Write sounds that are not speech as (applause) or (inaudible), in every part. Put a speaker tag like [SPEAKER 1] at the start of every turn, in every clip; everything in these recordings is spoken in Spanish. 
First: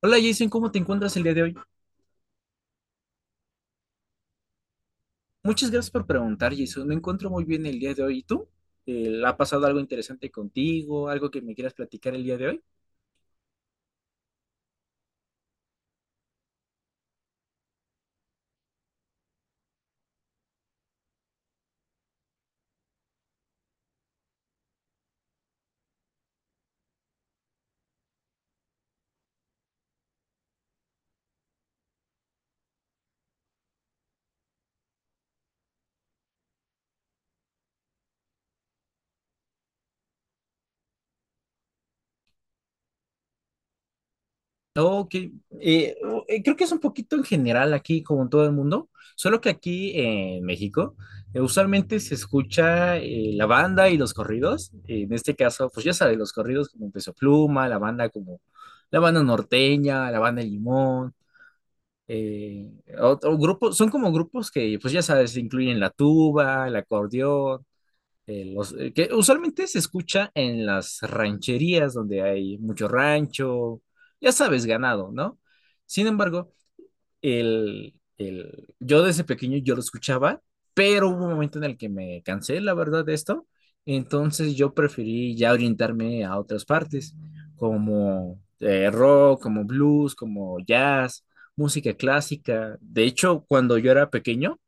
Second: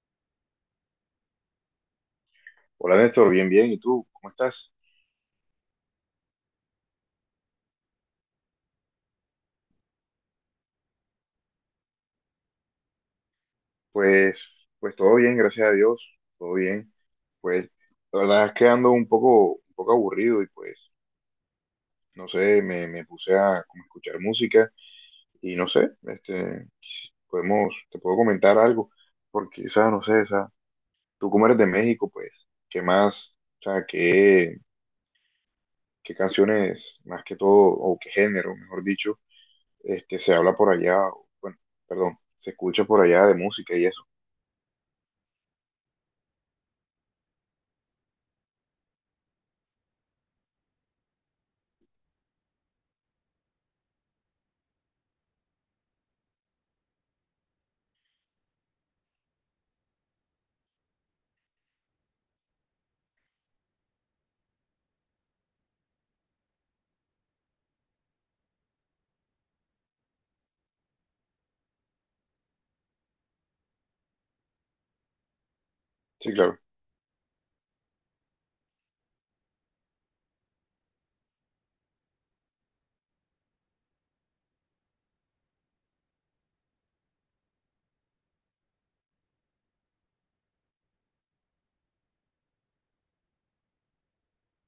[SPEAKER 1] Hola, Jason, ¿cómo te encuentras el día de hoy?
[SPEAKER 2] Hola Néstor, bien, bien. ¿Y tú? ¿Cómo estás?
[SPEAKER 1] Muchas gracias por preguntar, Jason. Me encuentro muy bien el día de hoy. ¿Y tú? ¿Ha pasado algo interesante contigo? ¿Algo que me quieras platicar el día de hoy?
[SPEAKER 2] Pues, pues todo bien, gracias a Dios, todo bien. Pues la verdad es que ando un poco aburrido y pues, no sé, me puse a como escuchar música y no sé, este, podemos, te puedo comentar algo, porque, o sea, no sé, o sea, tú como eres de México, pues, ¿qué más, o sea, qué, qué canciones, más que todo, o qué género, mejor dicho, este, se habla por allá, o, bueno, perdón, se escucha por allá de música y eso?
[SPEAKER 1] Ok, creo que es un poquito en general aquí, como en todo el mundo, solo que aquí en México usualmente se escucha la banda y los corridos. En este caso, pues ya sabes, los corridos como Peso Pluma, la banda como la banda norteña, la banda Limón. eh, Otro grupo, son como grupos que, pues ya sabes, incluyen la tuba, el acordeón, que usualmente se escucha en las rancherías donde hay mucho rancho, ya sabes, ganado, ¿no? Sin
[SPEAKER 2] Sí,
[SPEAKER 1] embargo,
[SPEAKER 2] claro.
[SPEAKER 1] yo desde pequeño yo lo escuchaba, pero hubo un momento en el que me cansé, la verdad, de esto. Entonces yo preferí ya orientarme a otras partes, como rock, como blues, como jazz, música clásica. De hecho, cuando yo era pequeño,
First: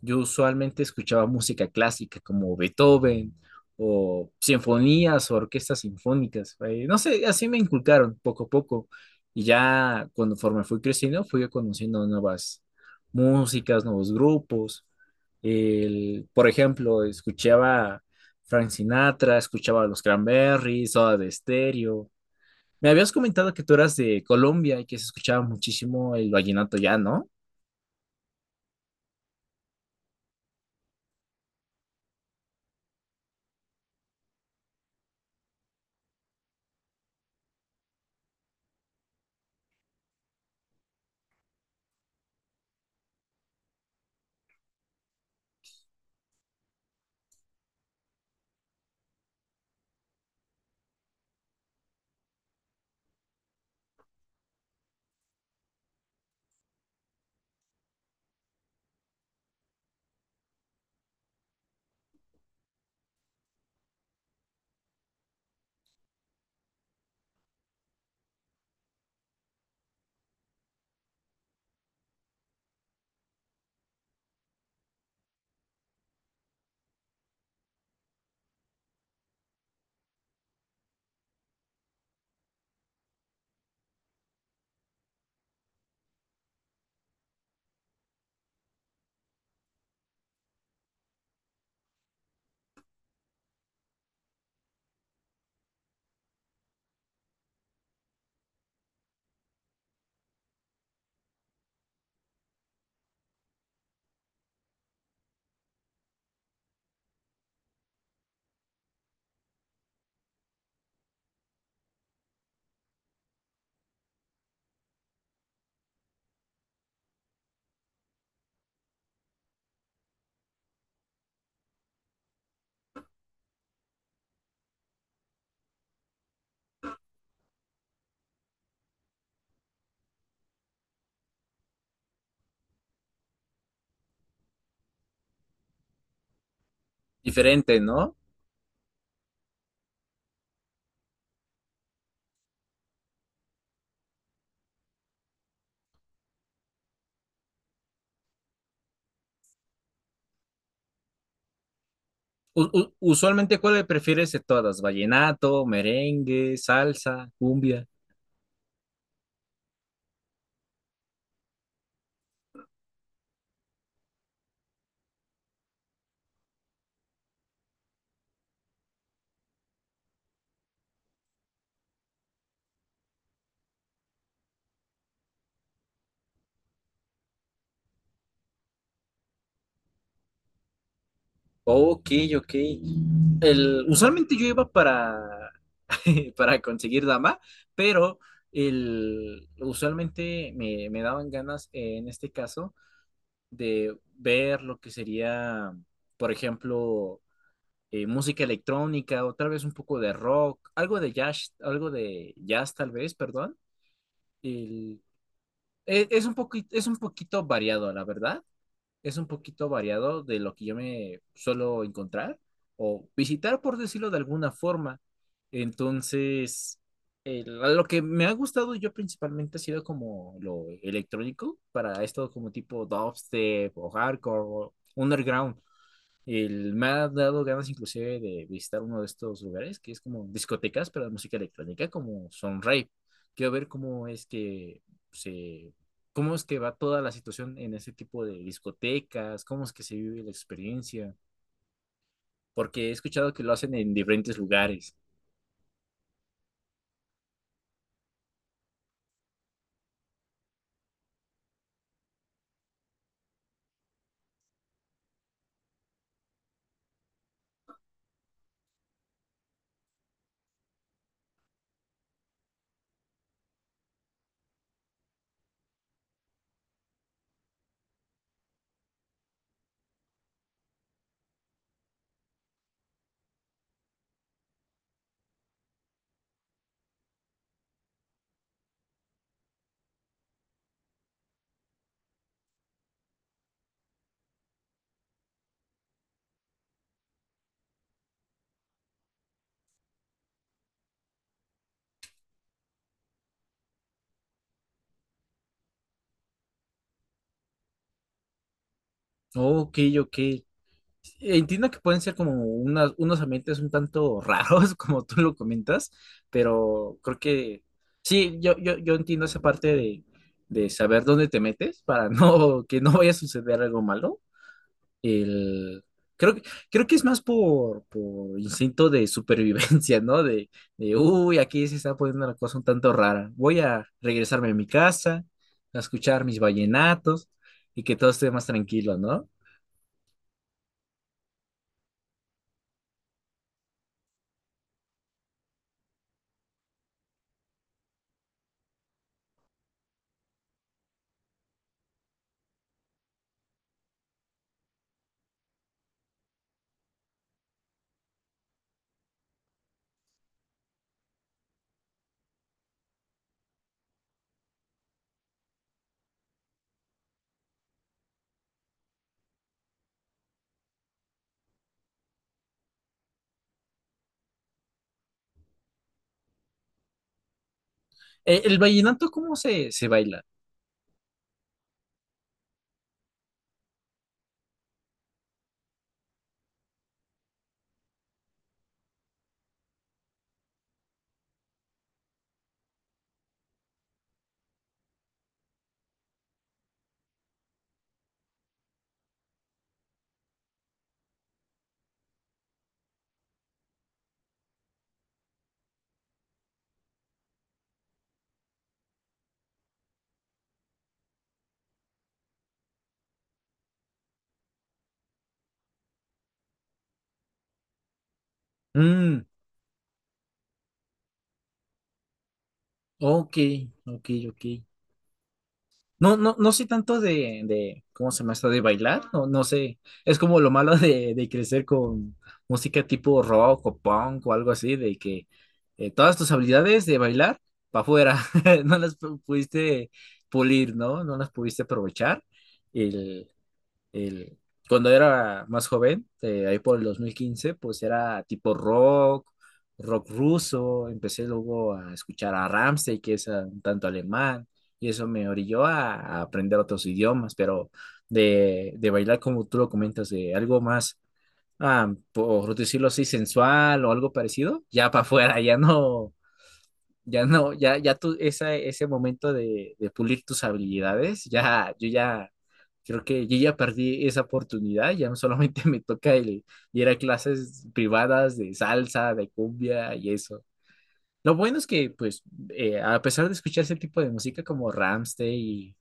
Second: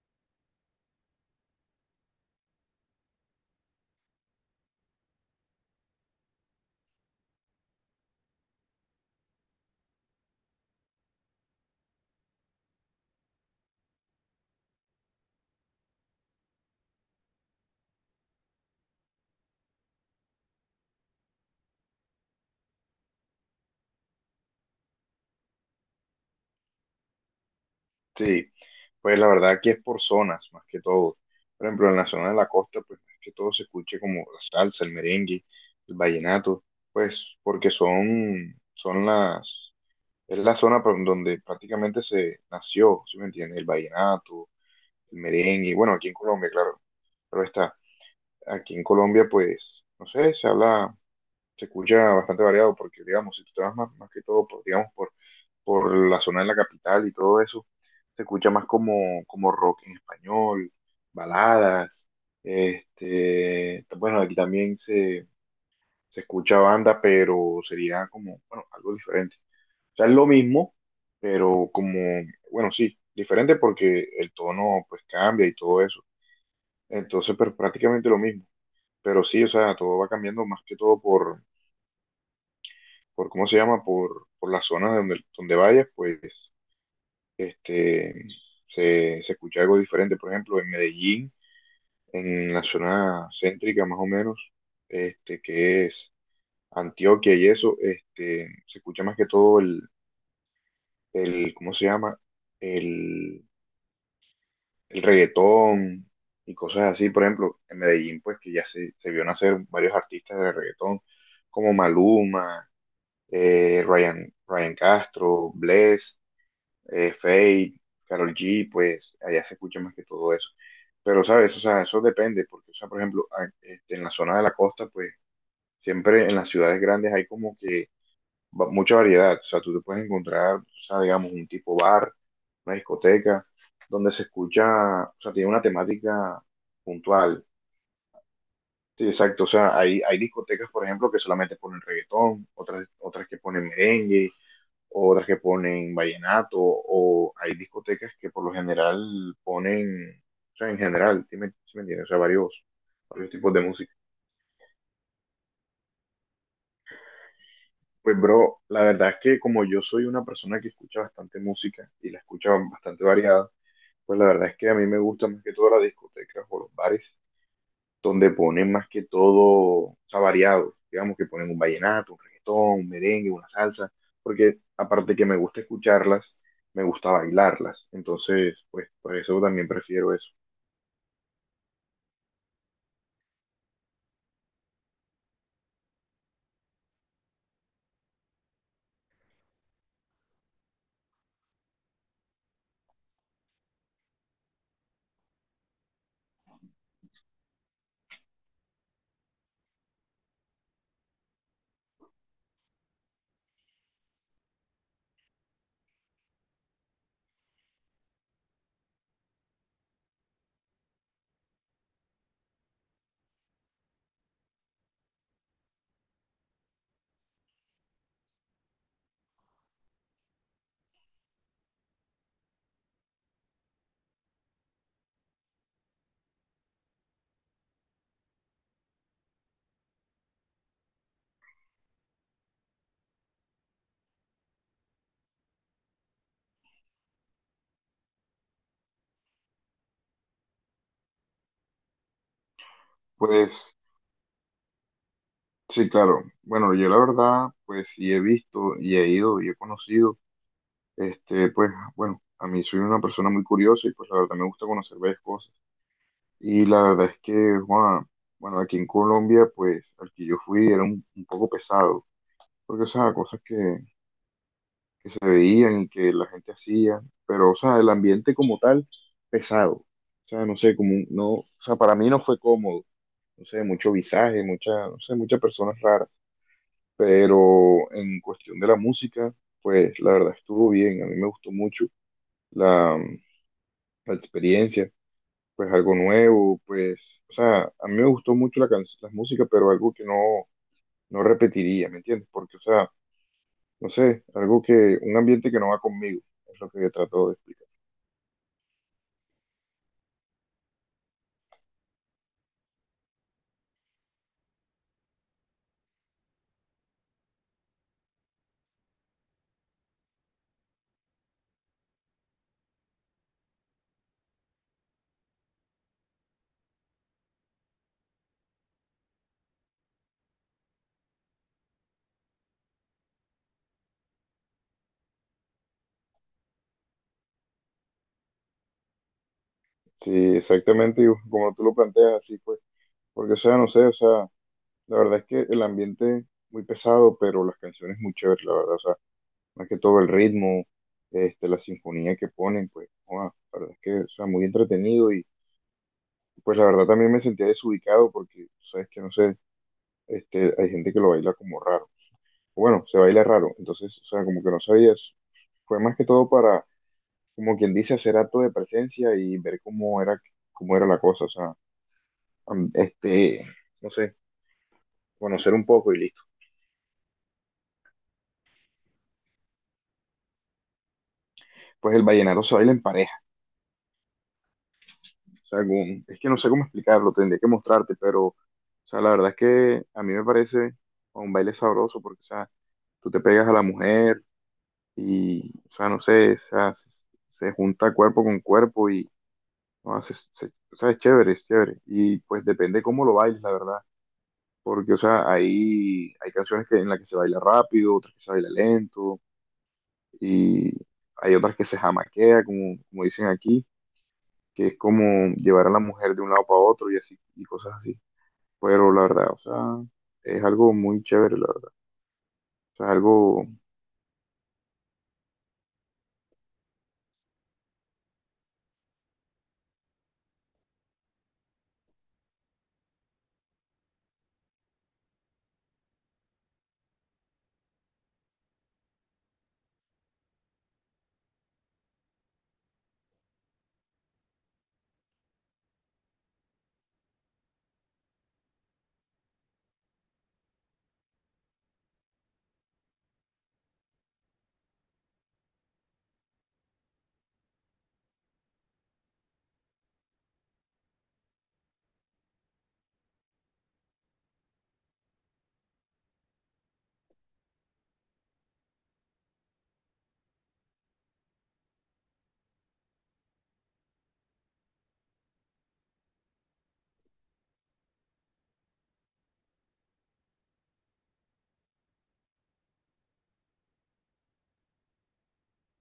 [SPEAKER 1] yo usualmente escuchaba música clásica como Beethoven, o sinfonías, o orquestas sinfónicas. No sé, así me inculcaron poco a poco. Y ya conforme fui creciendo, fui conociendo nuevas músicas, nuevos grupos. Por ejemplo, escuchaba Frank Sinatra, escuchaba Los Cranberries, Soda de Estéreo. Me habías comentado que tú eras de Colombia y que se escuchaba muchísimo el vallenato ya, ¿no?
[SPEAKER 2] Sí, pues la verdad que es por zonas, más que todo. Por ejemplo, en la zona de la costa, pues más que todo se escuche como la salsa, el merengue, el vallenato, pues porque son, son las, es la zona por donde prácticamente se nació, ¿sí me entiendes? El vallenato, el merengue, bueno, aquí en Colombia, claro, pero está, aquí en Colombia, pues, no sé, se habla se escucha bastante variado porque, digamos, si tú te vas más, más que todo, digamos, por la zona de la capital y todo eso, se escucha más como, como rock en español, baladas, este, bueno, aquí también se escucha banda, pero sería como, bueno, algo diferente. O sea, es lo mismo, pero como, bueno, sí, diferente porque el tono pues cambia y todo eso. Entonces, pero prácticamente lo mismo. Pero sí, o sea, todo va cambiando más que todo por ¿cómo se llama? Por las zonas donde, donde vayas, pues este, se escucha algo diferente. Por ejemplo, en Medellín, en la zona céntrica más o menos, este, que es Antioquia y eso, este, se escucha más que todo el ¿cómo se llama? El, el reggaetón y cosas así. Por ejemplo, en Medellín, pues que ya se vio nacer varios artistas de reggaetón, como Maluma, Ryan, Ryan Castro, Bless Fate, Carol G, pues allá se escucha más que todo eso. Pero, ¿sabes? O sea, eso depende, porque, o sea, por ejemplo, este, en la zona de la costa, pues siempre en las ciudades grandes hay como que mucha variedad. O sea, tú te puedes encontrar, o sea, digamos, un tipo bar, una discoteca, donde se escucha, o sea, tiene una temática puntual.
[SPEAKER 1] Diferente, ¿no?
[SPEAKER 2] Sí, exacto. O sea, hay discotecas, por ejemplo, que solamente ponen reggaetón, otras, otras que ponen merengue, o otras que ponen vallenato, o hay discotecas que por lo general ponen, o sea, en general, sí me entiendes? O sea, varios, varios tipos
[SPEAKER 1] Usualmente,
[SPEAKER 2] de
[SPEAKER 1] ¿cuál
[SPEAKER 2] música.
[SPEAKER 1] prefieres de todas? ¿Vallenato, merengue, salsa, cumbia?
[SPEAKER 2] Pues, bro, la verdad es que como yo soy una persona que escucha bastante música y la escucha bastante variada, pues la verdad es que a mí me gusta más que todo las discotecas o los bares donde ponen más que todo, o sea, variado, digamos que ponen un vallenato, un reggaetón, un merengue, una salsa, porque aparte que me gusta escucharlas, me gusta bailarlas, entonces, pues, por eso también prefiero eso.
[SPEAKER 1] Ok, ok. Usualmente yo iba para, (laughs) para conseguir dama, pero usualmente me daban ganas, en este caso, de ver lo que sería, por ejemplo, música electrónica, o tal vez un poco de rock, algo de jazz tal vez, perdón. El- es un poquito, es un poquito variado, la verdad. Es un poquito variado de lo que yo me suelo encontrar o visitar, por decirlo de alguna forma. Entonces, el- lo que me ha gustado yo principalmente ha sido como lo electrónico para esto, como tipo dubstep o hardcore o underground. Me ha dado ganas inclusive de visitar uno de estos lugares que es como discotecas, pero de música electrónica, como Sunrave. Quiero ver cómo es que se, cómo es que va toda la situación en ese tipo de discotecas, cómo es que se vive la experiencia, porque he escuchado que lo
[SPEAKER 2] Pues,
[SPEAKER 1] hacen en diferentes lugares.
[SPEAKER 2] sí, claro, bueno, yo la verdad, pues, sí he visto y he ido y he conocido, este, pues, bueno, a mí soy una persona muy curiosa y pues la verdad me gusta conocer varias cosas. Y la verdad es que, Juan, bueno, aquí en Colombia, pues, al que yo fui era un poco pesado, porque, o sea, cosas que se veían y que la gente hacía, pero, o sea, el ambiente como tal, pesado, o sea, no sé, como, no, o sea, para mí no fue cómodo, no sé, mucho visaje, mucha, no sé, muchas personas raras, pero en cuestión de la música, pues, la verdad estuvo bien, a mí me gustó mucho la, la experiencia, pues, algo nuevo, pues, o sea, a mí me gustó mucho la, la música, pero algo que no, no repetiría, ¿me entiendes? Porque, o sea, no sé, algo que, un ambiente que no va conmigo, es lo que trato de explicar.
[SPEAKER 1] Ok, ok. Entiendo que pueden ser como unos ambientes un tanto raros, (laughs) como tú lo comentas, pero creo que sí, yo entiendo esa parte de saber dónde te metes para (laughs) no, que no vaya a suceder algo malo. El, creo, que- Creo que es más por instinto de supervivencia, ¿no? De, uy, aquí se está poniendo la cosa un tanto rara. Voy a regresarme a mi casa, a escuchar mis vallenatos y que todo esté más tranquilo, ¿no?
[SPEAKER 2] Sí, exactamente, y como tú lo planteas, así pues, porque o sea, no sé, o sea, la verdad es que el ambiente muy pesado, pero las canciones muy chéveres, la verdad, o sea, más que todo el ritmo, este, la sinfonía que ponen, pues, wow, la verdad es que, o sea, muy entretenido y pues la verdad también me sentía desubicado porque, sabes que, no sé, este, hay gente que lo baila como raro. Bueno, se baila raro, entonces, o sea, como que no sabías, fue más que todo para como quien dice, hacer acto de presencia y ver cómo era la cosa, o sea, este, no sé, conocer un poco y listo.
[SPEAKER 1] ¿El vallenato cómo se baila?
[SPEAKER 2] Pues el vallenato se baila en pareja, o sea, es que no sé cómo explicarlo, tendría que mostrarte, pero, o sea, la verdad es que a mí me parece un baile sabroso porque, o sea, tú te pegas a la mujer y, o sea, no sé, o sea, se junta cuerpo con cuerpo y, no, o sea, es chévere, y pues depende cómo lo bailes, la verdad. Porque, o sea, hay canciones que, en las que se baila rápido, otras que se baila lento, y hay otras que se jamaquea, como, como dicen aquí, que es como llevar a la mujer de un lado para otro y así, y cosas así. Pero la
[SPEAKER 1] Mm,
[SPEAKER 2] verdad, o sea, es algo muy chévere, la verdad. O sea, es
[SPEAKER 1] ok,
[SPEAKER 2] algo
[SPEAKER 1] ok, ok. No, no, no sé tanto ¿cómo se llama esto? De bailar, no, no sé. Es como lo malo de crecer con música tipo rock o punk o algo así, de que todas tus habilidades de bailar para afuera, (laughs) no las pudiste pulir, ¿no? No las pudiste aprovechar. el- Cuando era más joven, ahí por el 2015 pues era tipo rock, rock ruso, empecé luego a escuchar a Rammstein, que es un tanto alemán, y eso me orilló a aprender otros idiomas, pero de bailar como tú lo comentas, de algo más, por decirlo así, sensual o algo parecido, ya para afuera, ya no ya no, ya, ya tú, esa, ese momento de pulir tus habilidades, ya, creo que yo ya perdí esa oportunidad, ya no. Solamente (laughs) me toca el ir a clases privadas de salsa, de cumbia y eso. Lo bueno es que, pues, a pesar de escuchar ese tipo de música como Rammstein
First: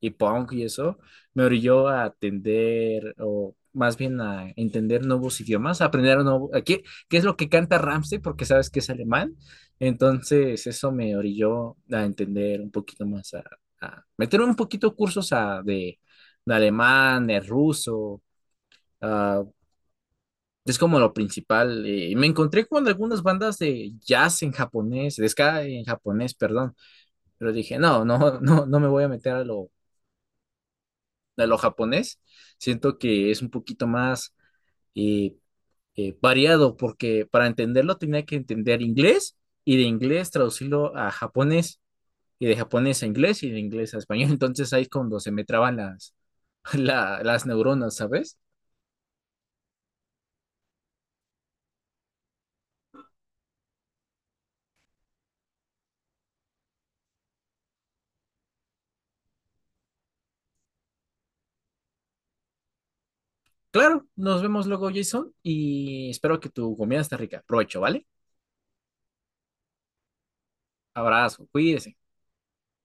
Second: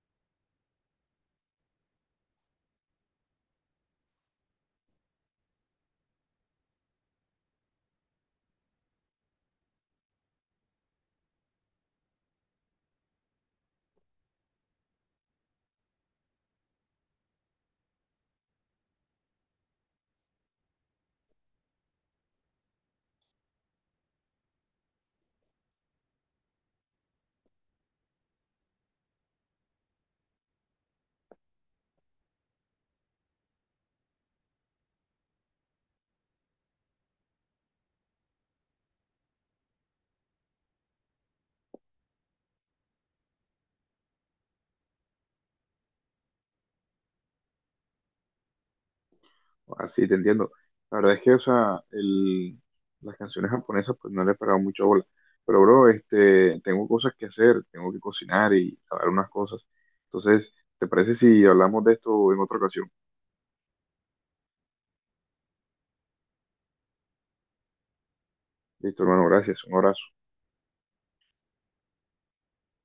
[SPEAKER 1] y punk y eso, me orilló a atender, o más bien a entender nuevos idiomas, a aprender un nuevo, a qué, qué es lo que canta Rammstein, porque sabes que es alemán. Entonces, eso me orilló a entender un poquito más, a meter un poquito cursos a, de alemán, de ruso, es como lo principal. Me encontré con algunas bandas de jazz en japonés, de ska en japonés, perdón, pero dije, no, no, (laughs) no, no me voy a meter a lo japonés. Siento que es un poquito más eh, variado porque para entenderlo tenía que entender inglés, y de inglés traducirlo a japonés, y de japonés a inglés, y de inglés a español. (laughs) Entonces ahí es cuando se me traban las, (laughs) las neuronas, ¿sabes?
[SPEAKER 2] así, te entiendo. La verdad es que, o sea, el, las canciones japonesas, pues no le he pegado mucho bola. Pero, bro, este, tengo cosas que hacer, tengo que cocinar y lavar unas cosas. Entonces, ¿te parece si hablamos de esto en otra ocasión?
[SPEAKER 1] Claro, nos vemos luego, Jason, y espero que tu comida esté rica. Provecho, ¿vale?
[SPEAKER 2] Listo, hermano, gracias. Un abrazo.
[SPEAKER 1] Abrazo, cuídese.